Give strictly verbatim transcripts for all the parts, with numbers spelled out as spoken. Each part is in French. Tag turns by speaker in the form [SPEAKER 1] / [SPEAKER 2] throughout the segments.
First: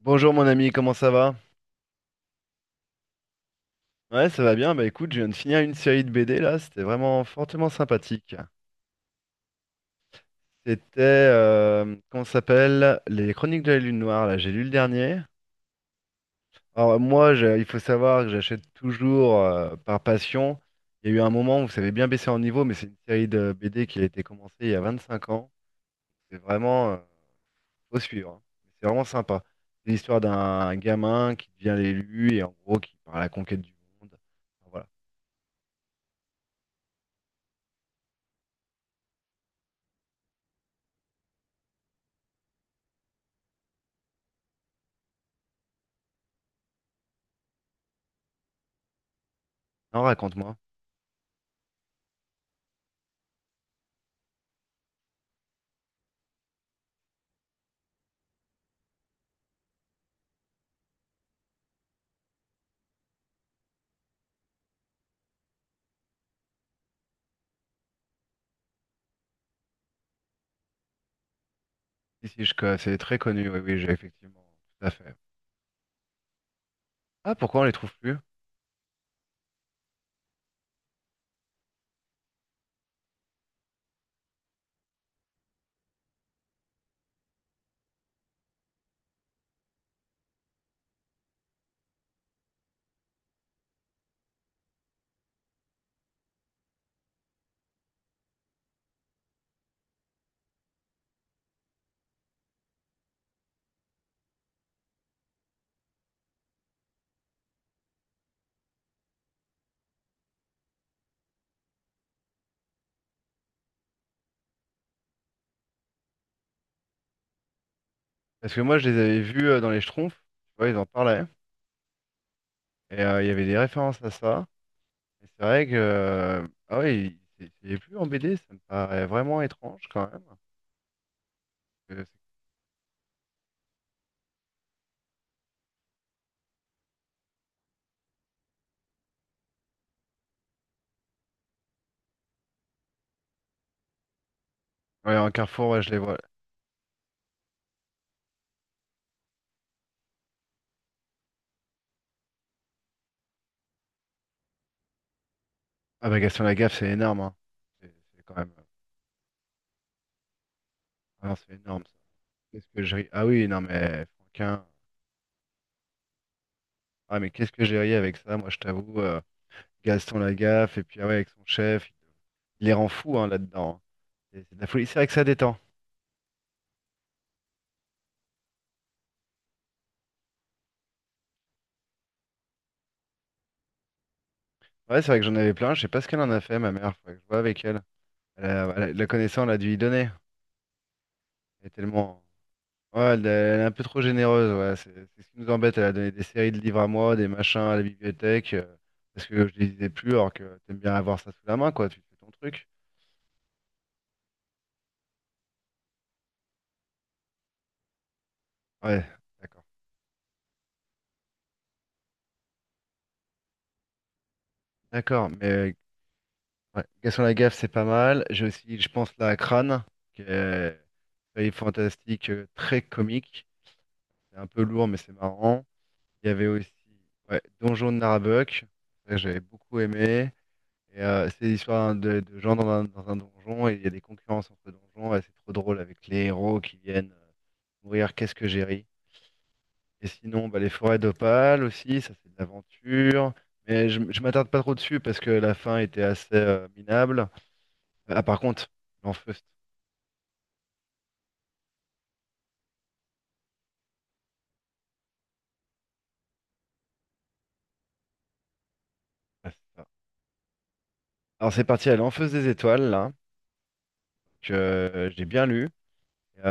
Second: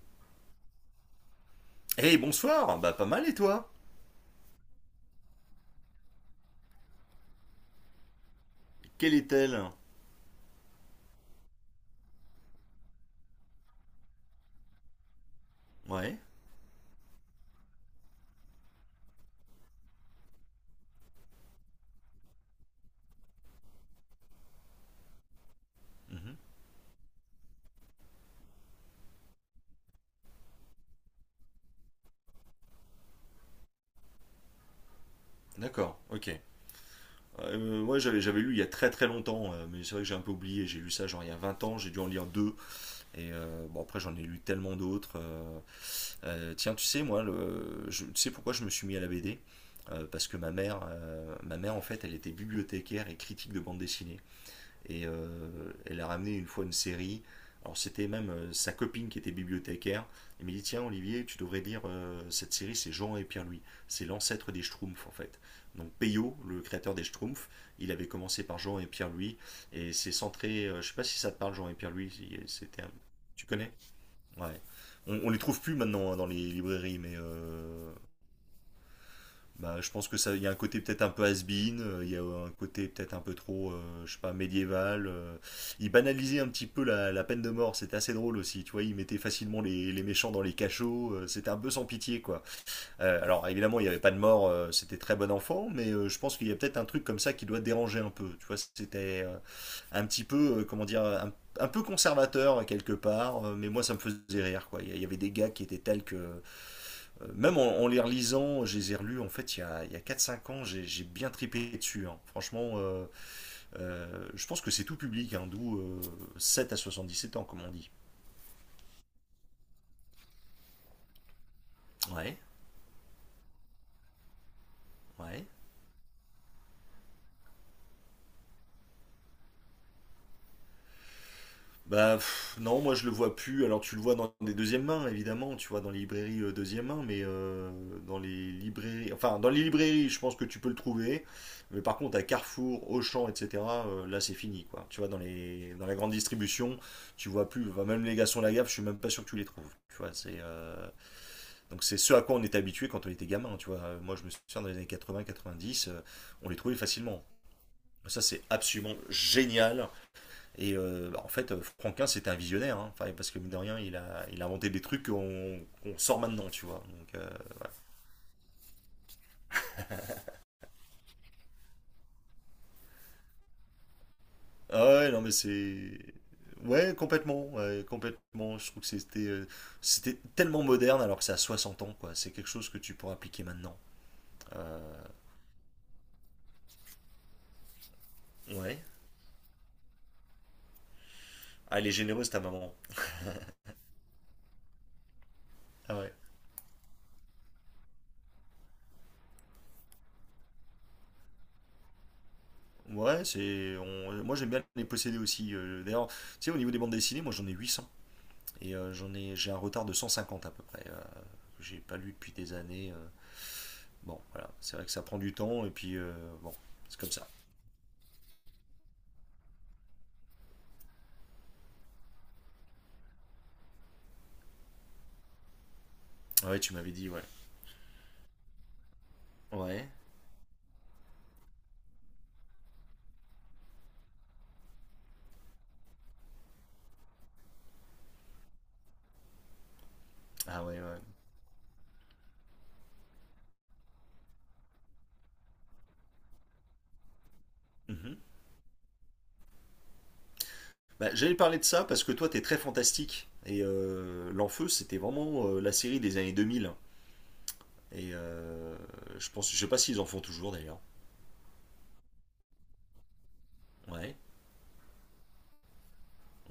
[SPEAKER 1] Bonjour mon ami, comment ça va?
[SPEAKER 2] Eh bonsoir, bah pas mal et toi?
[SPEAKER 1] Ouais, ça va bien. Bah écoute, je viens de finir une série de B D là, c'était vraiment fortement sympathique.
[SPEAKER 2] Quelle est-elle?
[SPEAKER 1] C'était, euh, comment ça s'appelle? Les Chroniques de la Lune Noire, là, j'ai lu le dernier.
[SPEAKER 2] Ouais.
[SPEAKER 1] Alors moi, je- il faut savoir que j'achète toujours euh, par passion. Il y a eu un moment où ça avait bien baissé en niveau, mais c'est une série de B D qui a été commencée il y a vingt-cinq ans.
[SPEAKER 2] Mhm.
[SPEAKER 1] C'est vraiment, euh, faut suivre, hein. C'est vraiment sympa. C'est l'histoire d'un gamin qui devient l'élu et en gros qui part à la conquête du monde. Enfin, voilà.
[SPEAKER 2] D'accord, ok. Euh, ouais, j'avais, j'avais lu il y a très très longtemps, euh, mais c'est vrai que j'ai un peu oublié. J'ai lu ça genre il y a vingt ans, j'ai dû en lire deux. Et euh, bon, après j'en ai lu tellement d'autres. euh. Euh, tiens, tu sais, moi, le, je, tu sais pourquoi je me suis mis à la B D?
[SPEAKER 1] Non,
[SPEAKER 2] Euh, Parce que ma
[SPEAKER 1] raconte-moi.
[SPEAKER 2] mère, euh, ma mère en fait, elle était bibliothécaire et critique de bande dessinée. Et euh, elle a ramené une fois une série. Alors c'était même euh, sa copine qui était bibliothécaire. Elle m'a dit tiens Olivier, tu devrais lire euh, cette série, c'est Jean et Pierre-Louis. C'est l'ancêtre des Schtroumpfs en fait. Donc Peyo, le créateur des Schtroumpfs, il avait commencé par Jean et Pierre-Louis. Et c'est centré, euh, je sais pas si ça te parle Jean et Pierre-Louis, si- euh,
[SPEAKER 1] Ici, je co-
[SPEAKER 2] c'était un-
[SPEAKER 1] c'est très
[SPEAKER 2] tu
[SPEAKER 1] connu, oui,
[SPEAKER 2] connais?
[SPEAKER 1] oui, j'ai effectivement,
[SPEAKER 2] Ouais.
[SPEAKER 1] tout à fait.
[SPEAKER 2] On, on les trouve plus maintenant hein, dans les librairies, mais
[SPEAKER 1] Ah, pourquoi on les
[SPEAKER 2] euh,
[SPEAKER 1] trouve plus?
[SPEAKER 2] bah, je pense que ça, il y a un côté peut-être un peu has-been, euh, il y a un côté peut-être un peu trop, euh, je sais pas, médiéval. euh. Il banalisait un petit peu la, la peine de mort, c'était assez drôle aussi, tu vois, il mettait facilement les, les méchants dans les cachots, euh, c'était un peu sans pitié, quoi. Euh, alors évidemment, il n'y avait pas de mort, euh, c'était très bon enfant, mais euh, je pense qu'il y a peut-être un truc comme ça qui doit déranger un peu, tu vois, c'était euh, un petit peu, euh, comment dire, un, un peu conservateur quelque part, euh, mais moi ça me faisait rire, quoi. Il y, il y avait des gars qui étaient tels que euh, même en, en les relisant, je les ai relus en fait il y a, il y a quatre cinq ans, j'ai bien tripé dessus. Hein. Franchement, euh, euh, je pense que c'est tout public, hein, d'où euh, sept à sept ans, comme on dit.
[SPEAKER 1] Parce que moi, je les avais vus euh, dans les Schtroumpfs, tu vois, ils en parlaient,
[SPEAKER 2] Ouais,
[SPEAKER 1] et euh, il y avait des références à ça, et c'est
[SPEAKER 2] ouais.
[SPEAKER 1] vrai que, euh, ah oui, c'est c'est plus en B D, ça me paraît vraiment étrange, quand même. Parce que c'est-
[SPEAKER 2] Bah pff, non, moi je le vois plus. Alors tu le vois dans des deuxièmes mains, évidemment, tu vois, dans les librairies euh, deuxième main, mais euh, dans les librairies, enfin dans les librairies, je pense que tu peux le trouver. Mais par contre, à Carrefour, Auchan, et cetera, euh, là c'est fini, quoi. Tu vois,
[SPEAKER 1] Ouais,
[SPEAKER 2] dans
[SPEAKER 1] en Carrefour,
[SPEAKER 2] les,
[SPEAKER 1] ouais,
[SPEAKER 2] dans
[SPEAKER 1] je
[SPEAKER 2] la
[SPEAKER 1] les
[SPEAKER 2] grande
[SPEAKER 1] vois.
[SPEAKER 2] distribution, tu vois plus. Enfin, même les garçons de la gaffe, je suis même pas sûr que tu les trouves. Tu vois, c'est euh, donc c'est ce à quoi on était habitué quand on était gamin. Tu vois. Euh, moi je me souviens dans les années quatre-vingts quatre-vingt-dix,
[SPEAKER 1] Ah bah, Gaston
[SPEAKER 2] on les trouvait
[SPEAKER 1] Lagaffe, c'est énorme,
[SPEAKER 2] facilement.
[SPEAKER 1] hein. C'est c'est
[SPEAKER 2] Ça
[SPEAKER 1] quand
[SPEAKER 2] c'est
[SPEAKER 1] même,
[SPEAKER 2] absolument génial et euh, bah, en
[SPEAKER 1] ah non,
[SPEAKER 2] fait,
[SPEAKER 1] c'est
[SPEAKER 2] euh,
[SPEAKER 1] énorme, ça.
[SPEAKER 2] Franquin, c'était un
[SPEAKER 1] Qu'est-ce
[SPEAKER 2] visionnaire,
[SPEAKER 1] que
[SPEAKER 2] hein.
[SPEAKER 1] j'ai ri.
[SPEAKER 2] Enfin,
[SPEAKER 1] Ah
[SPEAKER 2] parce que
[SPEAKER 1] oui,
[SPEAKER 2] mine de
[SPEAKER 1] non,
[SPEAKER 2] rien, il
[SPEAKER 1] mais,
[SPEAKER 2] a, il a
[SPEAKER 1] Franquin,
[SPEAKER 2] inventé des trucs qu'on qu'on sort maintenant, tu vois. Donc,
[SPEAKER 1] ah
[SPEAKER 2] euh,
[SPEAKER 1] mais qu'est-ce que j'ai ri avec ça, moi, je t'avoue, euh, Gaston Lagaffe, et puis, ah ouais, avec son chef, il les rend fous, hein, là-dedans, hein. C'est c'est de la
[SPEAKER 2] Ah
[SPEAKER 1] folie. C'est vrai que
[SPEAKER 2] ouais, non,
[SPEAKER 1] ça
[SPEAKER 2] mais
[SPEAKER 1] détend.
[SPEAKER 2] c'est. Ouais, complètement, ouais, complètement. Je trouve que c'était euh, c'était tellement moderne alors que c'est à soixante ans, quoi. C'est quelque chose que tu pourras appliquer maintenant. Euh,
[SPEAKER 1] Ouais, c'est vrai que j'en avais plein. Je sais pas ce qu'elle en a fait, ma mère. Faudrait que je vois avec elle. Elle a-
[SPEAKER 2] Ouais.
[SPEAKER 1] elle a- la connaissance elle a dû y donner. Elle est
[SPEAKER 2] Ah, elle est
[SPEAKER 1] tellement.
[SPEAKER 2] généreuse, ta maman.
[SPEAKER 1] Ouais, elle, elle est un peu trop généreuse. Ouais, c'est c'est ce qui nous embête. Elle a
[SPEAKER 2] Ah
[SPEAKER 1] donné
[SPEAKER 2] ouais.
[SPEAKER 1] des séries de livres à moi, des machins à la bibliothèque, euh, parce que je les lisais plus, alors que t'aimes bien avoir ça sous la main, quoi. Tu fais ton truc.
[SPEAKER 2] Ouais, c'est. on- Moi, j'aime bien les posséder aussi. euh, D'ailleurs, tu sais, au niveau des bandes dessinées, moi, j'en ai huit cents. Et euh,
[SPEAKER 1] Ouais,
[SPEAKER 2] j'en ai... j'ai un
[SPEAKER 1] d'accord.
[SPEAKER 2] retard de cent cinquante à peu près, euh, que j'ai pas lu depuis des années. euh. Bon, voilà. C'est vrai que ça prend
[SPEAKER 1] D'accord.
[SPEAKER 2] du
[SPEAKER 1] Mais
[SPEAKER 2] temps et
[SPEAKER 1] euh,
[SPEAKER 2] puis euh, bon,
[SPEAKER 1] ouais,
[SPEAKER 2] c'est comme
[SPEAKER 1] Gaston
[SPEAKER 2] ça.
[SPEAKER 1] Lagaffe, c'est pas mal. J'ai aussi, je pense, là, à Crâne, qui est une série fantastique, euh, très comique. C'est un peu lourd, mais c'est marrant. Il y avait
[SPEAKER 2] Ah ouais,
[SPEAKER 1] aussi
[SPEAKER 2] tu m'avais dit, ouais.
[SPEAKER 1] ouais, Donjon de Narabuck, ça, j'avais beaucoup
[SPEAKER 2] Ouais.
[SPEAKER 1] aimé. Et euh, c'est l'histoire de, de gens dans un, dans un donjon et il y a des concurrences entre donjons, et c'est trop drôle avec les héros qui viennent euh, mourir. Qu'est-ce que j'ai ri. Et sinon, bah,
[SPEAKER 2] Ah
[SPEAKER 1] les
[SPEAKER 2] ouais,
[SPEAKER 1] forêts
[SPEAKER 2] ouais.
[SPEAKER 1] d'Opale aussi, ça c'est de l'aventure. Mais je, je m'attarde pas trop dessus parce que la fin était assez euh, minable. Euh,
[SPEAKER 2] Mhm.
[SPEAKER 1] Ah, par contre, l'Enfeust.
[SPEAKER 2] Bah, j'allais parler de ça parce que toi, t'es très fantastique. Et euh, L'Enfeu, c'était vraiment euh, la série des années deux mille. Et euh, je
[SPEAKER 1] Ah,
[SPEAKER 2] pense, je
[SPEAKER 1] c'est
[SPEAKER 2] sais pas
[SPEAKER 1] ça.
[SPEAKER 2] s'ils en font toujours d'ailleurs.
[SPEAKER 1] Alors c'est parti à l'Enfeust des étoiles là,
[SPEAKER 2] Ouais,
[SPEAKER 1] que euh, j'ai bien lu.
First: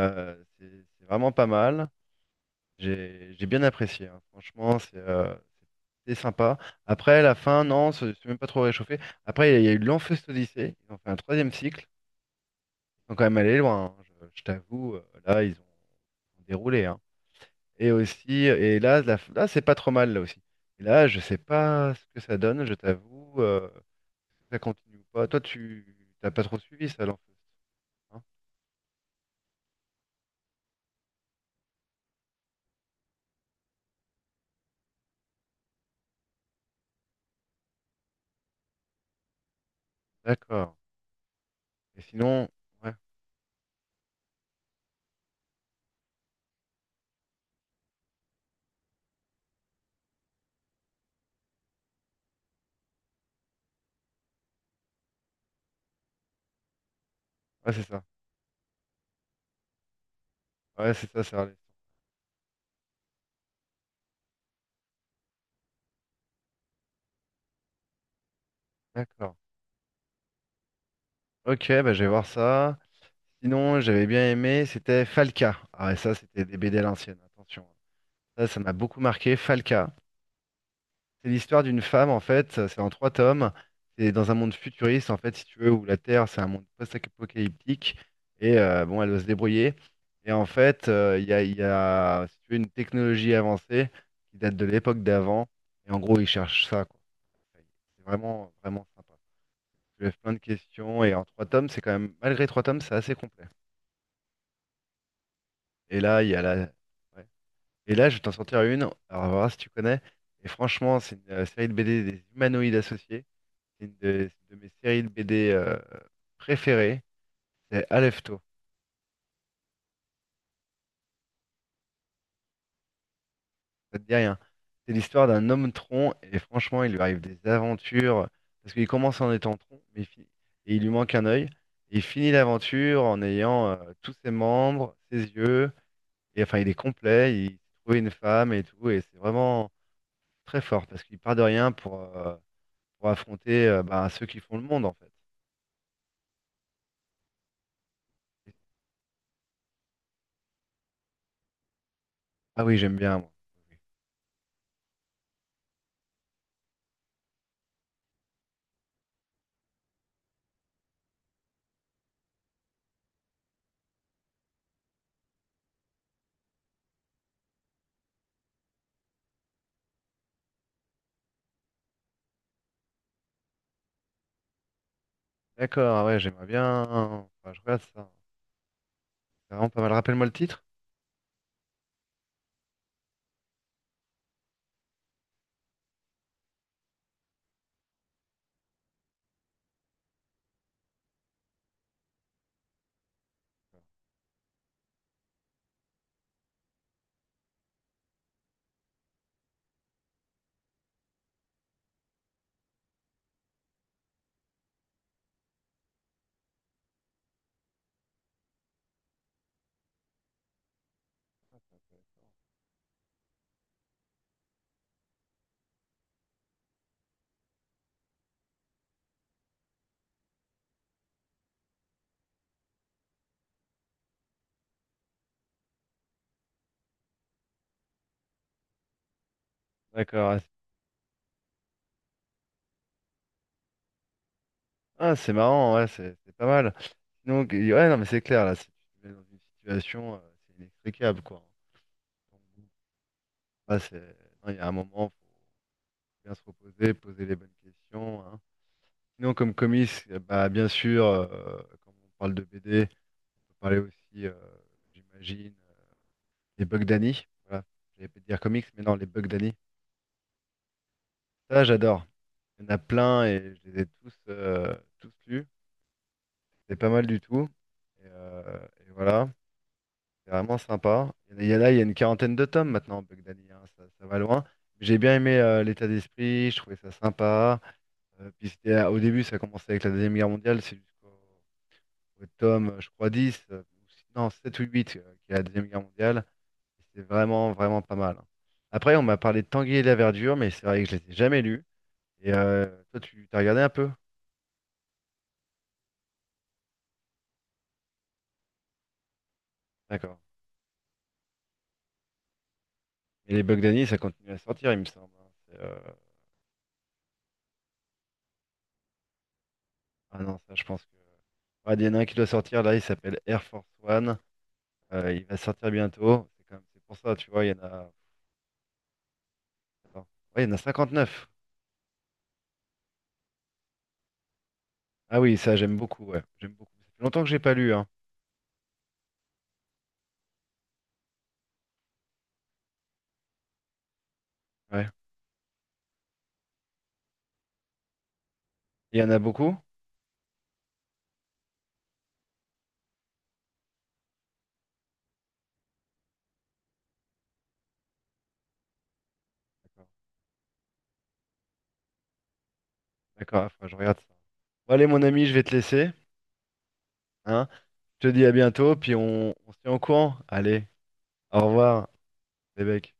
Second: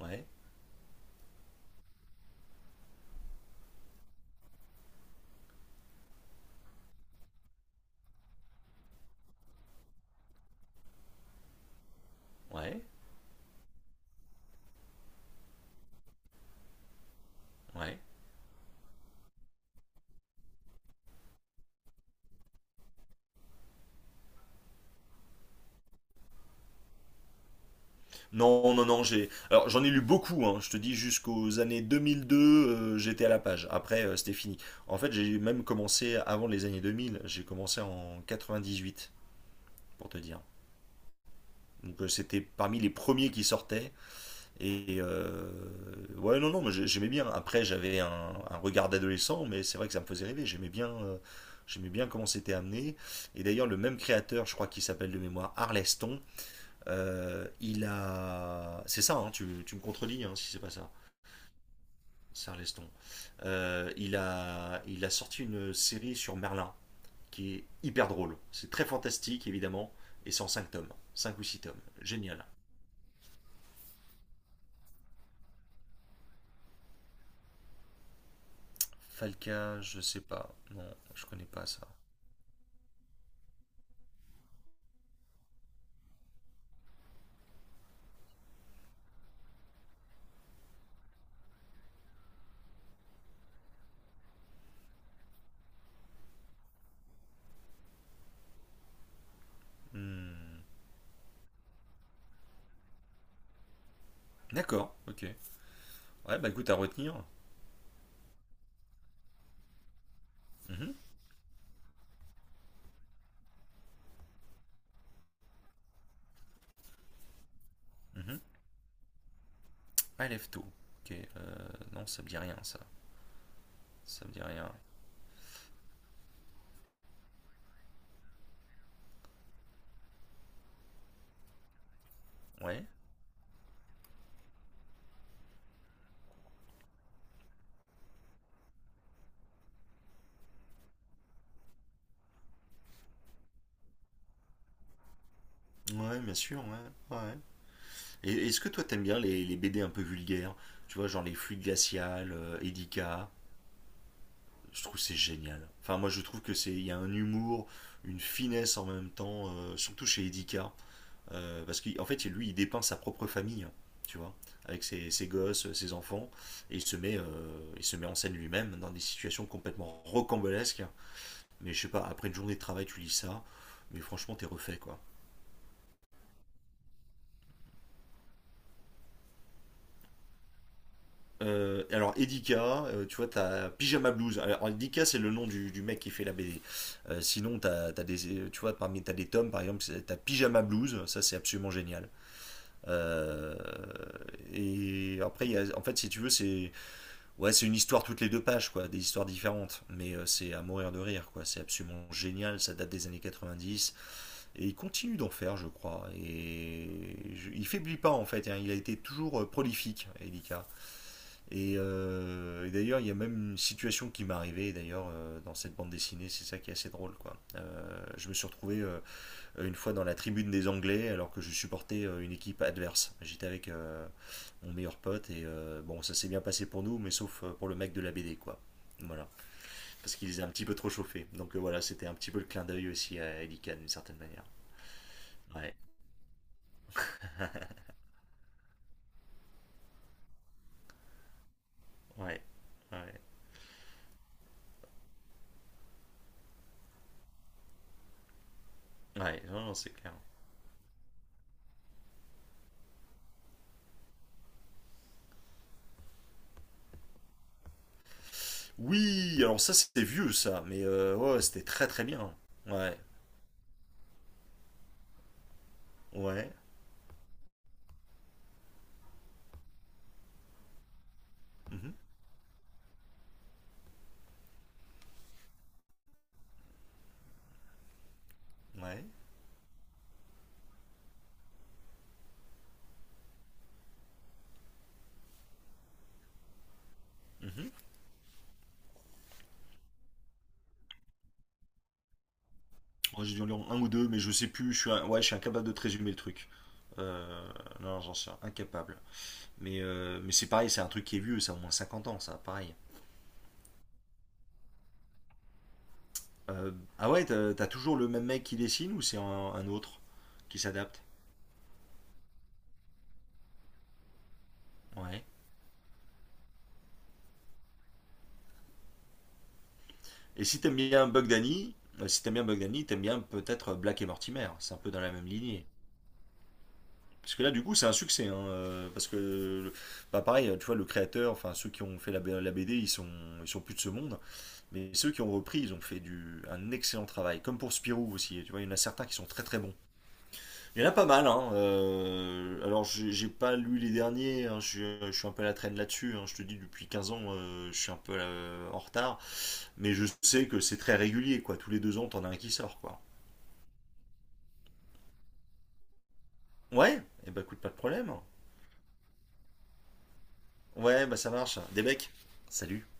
[SPEAKER 2] ouais,
[SPEAKER 1] c'est c'est vraiment pas mal. J'ai j'ai bien apprécié, hein. Franchement, c'est euh, c'était sympa. Après, la fin, non, c'est c'est même pas trop réchauffé. Après, il y a il y a eu l'Enfeust Odyssée, ils ont fait un troisième cycle,
[SPEAKER 2] ouais,
[SPEAKER 1] ils sont quand même allés loin, hein. Je, je t'avoue, euh, là, ils ont, ils ont déroulé, hein. Et
[SPEAKER 2] ouais.
[SPEAKER 1] aussi, et là, la- là, c'est pas trop mal, là aussi. Et là, je sais pas ce que ça donne, je t'avoue, euh, si ça continue ou pas. Toi, tu t'as pas trop suivi ça, l'Enfeust, hein?
[SPEAKER 2] Non, non, non, j'ai. Alors, j'en ai lu beaucoup, hein. Je te dis, jusqu'aux années deux mille deux, euh, j'étais à la page. Après, euh, c'était fini. En fait, j'ai même commencé avant les années deux mille. J'ai commencé en quatre-vingt-dix-huit, pour te dire.
[SPEAKER 1] D'accord. Et
[SPEAKER 2] Donc euh, c'était
[SPEAKER 1] sinon,
[SPEAKER 2] parmi les
[SPEAKER 1] ouais,
[SPEAKER 2] premiers qui sortaient. Et euh, ouais, non, non, mais j'ai- j'aimais bien. Après, j'avais un, un regard d'adolescent, mais c'est vrai que ça me faisait rêver. J'aimais bien, euh, j'aimais bien comment c'était amené. Et d'ailleurs, le même créateur, je crois qu'il s'appelle de mémoire Arleston, euh,
[SPEAKER 1] ouais, c'est
[SPEAKER 2] il
[SPEAKER 1] ça.
[SPEAKER 2] a. C'est ça, hein, tu, tu me contredis hein, si c'est pas ça.
[SPEAKER 1] Ouais, c'est ça, ça a
[SPEAKER 2] C'est Arleston. Euh, il a, il a sorti une série sur Merlin qui est hyper drôle. C'est très
[SPEAKER 1] d'accord.
[SPEAKER 2] fantastique, évidemment, et c'est en cinq tomes, cinq ou six
[SPEAKER 1] Ok,
[SPEAKER 2] tomes.
[SPEAKER 1] bah, je vais voir
[SPEAKER 2] Génial.
[SPEAKER 1] ça. Sinon, j'avais bien aimé, c'était Falca. Ah, et ça, c'était des B D à l'ancienne, attention. Ça, ça m'a beaucoup marqué,
[SPEAKER 2] Falca,
[SPEAKER 1] Falca.
[SPEAKER 2] je sais pas. Non, je
[SPEAKER 1] C'est
[SPEAKER 2] connais
[SPEAKER 1] l'histoire
[SPEAKER 2] pas ça.
[SPEAKER 1] d'une femme, en fait, euh, c'est en trois tomes. C'est dans un monde futuriste, en fait, si tu veux, où la Terre, c'est un monde post-apocalyptique. Et euh, bon, elle doit se débrouiller. Et en fait, euh, il y a, il y a, si tu veux, une technologie avancée qui date de l'époque d'avant. Et en gros, ils cherchent ça, quoi. C'est vraiment, vraiment sympa. Tu lèves plein de
[SPEAKER 2] Hmm.
[SPEAKER 1] questions. Et en trois tomes, c'est quand même, malgré trois tomes, c'est assez complet.
[SPEAKER 2] D'accord, ok.
[SPEAKER 1] Et là, il y
[SPEAKER 2] Ouais,
[SPEAKER 1] a
[SPEAKER 2] bah écoute,
[SPEAKER 1] la...
[SPEAKER 2] à retenir.
[SPEAKER 1] ouais. Et là, je vais t'en sortir une, alors on verra si tu connais. Et
[SPEAKER 2] Mhm,
[SPEAKER 1] franchement, c'est une euh, série de B D des humanoïdes associés. C'est une de, c'est une de mes séries de B D euh, préférées. C'est
[SPEAKER 2] mhm.
[SPEAKER 1] Alefto.
[SPEAKER 2] Alefto. Ok, euh, non, ça me dit rien, ça.
[SPEAKER 1] Ça te dit
[SPEAKER 2] Ça me
[SPEAKER 1] rien.
[SPEAKER 2] dit rien.
[SPEAKER 1] C'est l'histoire d'un homme tronc et franchement, il lui arrive des aventures parce qu'il commence en étant tronc, mais il finit- et il lui manque un œil. Et il finit
[SPEAKER 2] Ouais?
[SPEAKER 1] l'aventure en ayant euh, tous ses membres, ses yeux. Et enfin, il est complet. Il trouve une femme et tout. Et c'est vraiment très fort parce qu'il part de rien pour, euh, pour affronter euh, bah, ceux qui font le monde en fait.
[SPEAKER 2] Ouais, bien sûr, ouais. Ouais. Et est-ce que toi, t'aimes bien les, les B D un peu vulgaires? Tu vois, genre les Fluides Glaciales, euh,
[SPEAKER 1] Ah oui, j'aime bien
[SPEAKER 2] Edika.
[SPEAKER 1] moi. Oui.
[SPEAKER 2] Je trouve que c'est génial. Enfin, moi, je trouve que c'est, il y a un humour, une finesse en même temps, euh, surtout chez Edika. Euh, parce qu'en fait, lui, il dépeint sa propre famille, hein, tu vois, avec ses, ses gosses, ses enfants, et il se met, euh, il se met en scène lui-même dans des situations complètement rocambolesques. Mais je sais pas, après une journée de travail, tu lis ça, mais franchement, t'es refait, quoi.
[SPEAKER 1] D'accord, ah ouais, j'aimerais bien. Enfin, je regarde ça. C'est vraiment pas mal. Rappelle-moi le titre.
[SPEAKER 2] Euh, alors Edika, euh, tu vois, t'as Pyjama Blues. Alors Edika, c'est le nom du, du mec qui fait la B D. Euh, sinon, t'as, t'as des, tu vois, parmi t'as des tomes, par exemple, t'as Pyjama Blues. Ça, c'est absolument génial. Euh, et après, y a- en fait, si tu veux, c'est ouais, c'est une histoire toutes les deux pages, quoi, des histoires différentes. Mais euh, c'est à mourir de rire, quoi. C'est absolument génial, ça date des années quatre-vingt-dix. Et il continue d'en faire, je crois. Et je- il faiblit pas, en fait. Hein. Il a été toujours euh, prolifique, Elika. Et, euh, et d'ailleurs, il y a même une situation qui m'est arrivée, d'ailleurs, euh, dans cette bande dessinée. C'est ça qui est assez drôle, quoi. Euh, je me suis retrouvé euh, euh, une fois dans la tribune des Anglais alors que je supportais euh, une équipe adverse. J'étais avec euh, mon meilleur pote et euh, bon, ça s'est bien passé pour nous, mais sauf euh, pour le mec de la B D, quoi. Voilà, parce qu'il
[SPEAKER 1] D'accord, ouais.
[SPEAKER 2] les a un petit peu trop chauffés. Donc euh, voilà, c'était un petit peu le clin d'œil aussi à Elikan d'une certaine manière.
[SPEAKER 1] Ah, c'est marrant,
[SPEAKER 2] Ouais,
[SPEAKER 1] ouais, c'est c'est pas mal. Donc, ouais, non, mais c'est clair, là, si tu te mets dans une situation, euh, c'est inextricable, quoi. Donc,
[SPEAKER 2] ouais, ouais.
[SPEAKER 1] là, c'est, non, il y a un moment, faut bien se reposer, poser les bonnes questions, hein. Sinon,
[SPEAKER 2] Ouais,
[SPEAKER 1] comme
[SPEAKER 2] non, non, c'est
[SPEAKER 1] comics,
[SPEAKER 2] clair.
[SPEAKER 1] euh, bah, bien sûr, euh, quand on parle de B D, on peut parler aussi, euh, j'imagine. Les Bugdani, voilà. J'allais pas dire comics, mais non, les
[SPEAKER 2] Oui,
[SPEAKER 1] Bugdani.
[SPEAKER 2] alors ça c'était vieux ça, mais euh, ouais, c'était
[SPEAKER 1] Ça,
[SPEAKER 2] très très
[SPEAKER 1] j'adore.
[SPEAKER 2] bien.
[SPEAKER 1] Il y en a
[SPEAKER 2] Ouais,
[SPEAKER 1] plein et je les ai tous, euh, tous lus.
[SPEAKER 2] ouais,
[SPEAKER 1] C'est pas mal du tout. Et, euh, et voilà, c'est vraiment sympa. Il y en a, il y a là, il y a
[SPEAKER 2] mhm,
[SPEAKER 1] une quarantaine de tomes maintenant, Bugdani, hein, ça, ça va loin. J'ai bien aimé euh, l'état d'esprit, je trouvais ça sympa. Euh, puis c'était, euh, au
[SPEAKER 2] ouais,
[SPEAKER 1] début, ça commençait avec la Deuxième Guerre mondiale, c'est jusqu'au au tome, je crois, dix. Euh, ou si- Non, sept ou huit euh, qui est la Deuxième Guerre mondiale. C'est vraiment,
[SPEAKER 2] mhm.
[SPEAKER 1] vraiment pas mal. Après, on m'a parlé de Tanguy et la Verdure, mais c'est vrai que je ne les ai jamais lus. Et euh, toi,
[SPEAKER 2] Moi,
[SPEAKER 1] tu
[SPEAKER 2] j'ai
[SPEAKER 1] t'as
[SPEAKER 2] dû en
[SPEAKER 1] regardé
[SPEAKER 2] lire
[SPEAKER 1] un
[SPEAKER 2] un ou
[SPEAKER 1] peu?
[SPEAKER 2] deux, mais je sais plus. Je suis, un- ouais, je suis incapable de te résumer le truc. Euh, non, j'en suis incapable. Mais,
[SPEAKER 1] D'accord.
[SPEAKER 2] euh, mais c'est pareil, c'est un truc qui est vieux, ça a au moins cinquante ans, ça, pareil.
[SPEAKER 1] Et les Bugdani, ça continue à sortir, il me semble, hein. C'est, euh,
[SPEAKER 2] Euh, ah ouais, t'as t'as toujours le même mec qui dessine ou c'est un, un autre
[SPEAKER 1] ah non, ça,
[SPEAKER 2] qui
[SPEAKER 1] je pense que.
[SPEAKER 2] s'adapte?
[SPEAKER 1] Ouais, il y en a un qui doit sortir, là, il s'appelle Air Force One. Euh,
[SPEAKER 2] Ouais.
[SPEAKER 1] il va sortir bientôt. C'est quand même- c'est pour ça, tu vois, il y en a. Attends. Ouais,
[SPEAKER 2] Et
[SPEAKER 1] il y en a
[SPEAKER 2] si t'aimes bien
[SPEAKER 1] cinquante-neuf.
[SPEAKER 2] Bugdani, euh, si t'aimes bien Bugdani, t'aimes bien peut-être Black et Mortimer. C'est un peu dans la
[SPEAKER 1] Ah
[SPEAKER 2] même
[SPEAKER 1] oui, ça,
[SPEAKER 2] lignée.
[SPEAKER 1] j'aime beaucoup, ouais. J'aime beaucoup. Ça fait longtemps que
[SPEAKER 2] Parce
[SPEAKER 1] j'ai
[SPEAKER 2] que là,
[SPEAKER 1] pas
[SPEAKER 2] du
[SPEAKER 1] lu,
[SPEAKER 2] coup,
[SPEAKER 1] hein.
[SPEAKER 2] c'est un succès, hein, euh, parce que, bah, pareil, tu vois, le créateur, enfin, ceux qui ont fait la, B- la B D, ils sont, ils sont plus de ce monde.
[SPEAKER 1] Ouais.
[SPEAKER 2] Mais ceux qui ont repris, ils ont fait du, un excellent travail. Comme pour Spirou aussi, tu vois, il y en a
[SPEAKER 1] Il y
[SPEAKER 2] certains
[SPEAKER 1] en
[SPEAKER 2] qui
[SPEAKER 1] a
[SPEAKER 2] sont très
[SPEAKER 1] beaucoup?
[SPEAKER 2] très bons. Il y en a pas mal, hein. Euh, alors j'ai j'ai pas lu les derniers, hein, je, suis- je suis un peu à la traîne là-dessus. Hein. Je te dis, depuis quinze ans, euh, je suis un peu euh, en retard.
[SPEAKER 1] D'accord,
[SPEAKER 2] Mais je sais que c'est très régulier, quoi. Tous les deux ans, t'en as un qui sort, quoi.
[SPEAKER 1] d'accord, ah, faudra que je regarde ça. Bon, allez, mon ami, je vais te laisser.
[SPEAKER 2] Ouais, et bah
[SPEAKER 1] Hein.
[SPEAKER 2] écoute, pas de
[SPEAKER 1] Je te
[SPEAKER 2] problème.
[SPEAKER 1] dis à bientôt, puis on, on se tient au courant. Allez,
[SPEAKER 2] Ouais, bah ça
[SPEAKER 1] au
[SPEAKER 2] marche. Des
[SPEAKER 1] revoir,
[SPEAKER 2] becs.
[SPEAKER 1] les
[SPEAKER 2] Salut.
[SPEAKER 1] mecs.